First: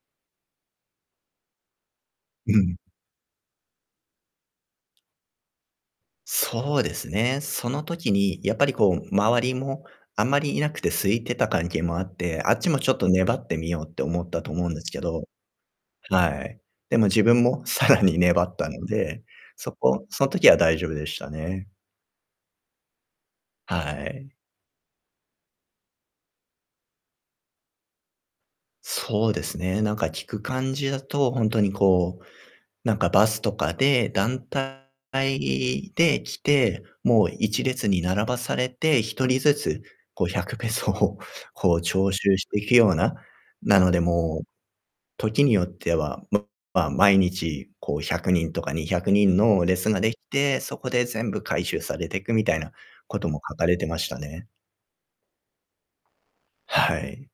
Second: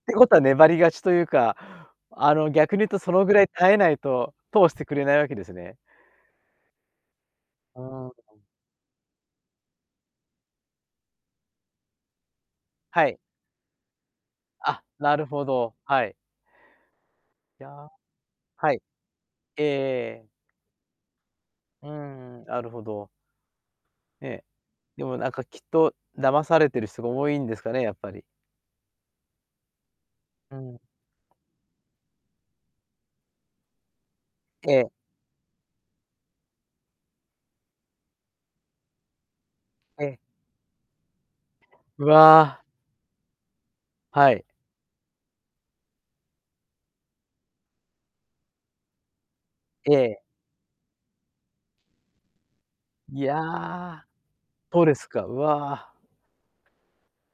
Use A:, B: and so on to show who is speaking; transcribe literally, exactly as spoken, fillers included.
A: てことは粘り勝ちというか、あの、
B: う
A: 逆
B: ん。
A: に言うとそのぐらい耐えないと通してくれないわけですね。
B: そうですね。そ
A: あ
B: の
A: あ
B: 時
A: ってか
B: に、
A: ん
B: やっぱりこう、周りもあんまりいなくて、空いてた関係もあって、あっちもちょっ
A: は
B: と
A: い。
B: 粘ってみようって思ったと思うんで
A: あ、
B: すけ
A: な
B: ど、
A: るほど、はい。
B: はい。でも自分
A: い
B: もさ
A: や。
B: らに粘った
A: はい。
B: ので、
A: ええ
B: そこ
A: え
B: そ
A: え。
B: の時は大丈夫でしたね。
A: うんうん、なるほど。
B: は
A: え
B: い。
A: え。でもなんか、きっと、騙されてる人が多いんですかね、やっぱり。
B: そうですね。なんか、聞く
A: う
B: 感
A: ん。
B: じだと、ほんとにこう、なんかバスとかで、団
A: ええ。
B: 体で来て、もう、いちれつに並ばされて、ひとりずつ、
A: ええ。
B: こう、ひゃくペソを、こう、
A: う
B: 徴収して
A: わ。
B: ひような、なので
A: は
B: も
A: い。
B: う、時によっては、ままあ、毎日、こう、ひゃくにんとかにひゃくにんの列
A: え
B: ができ
A: え。
B: て、そこで全部回収されてく、みたいなこ
A: い
B: とも書かれてま
A: や、
B: したね。
A: そうですか、うわ。
B: はい。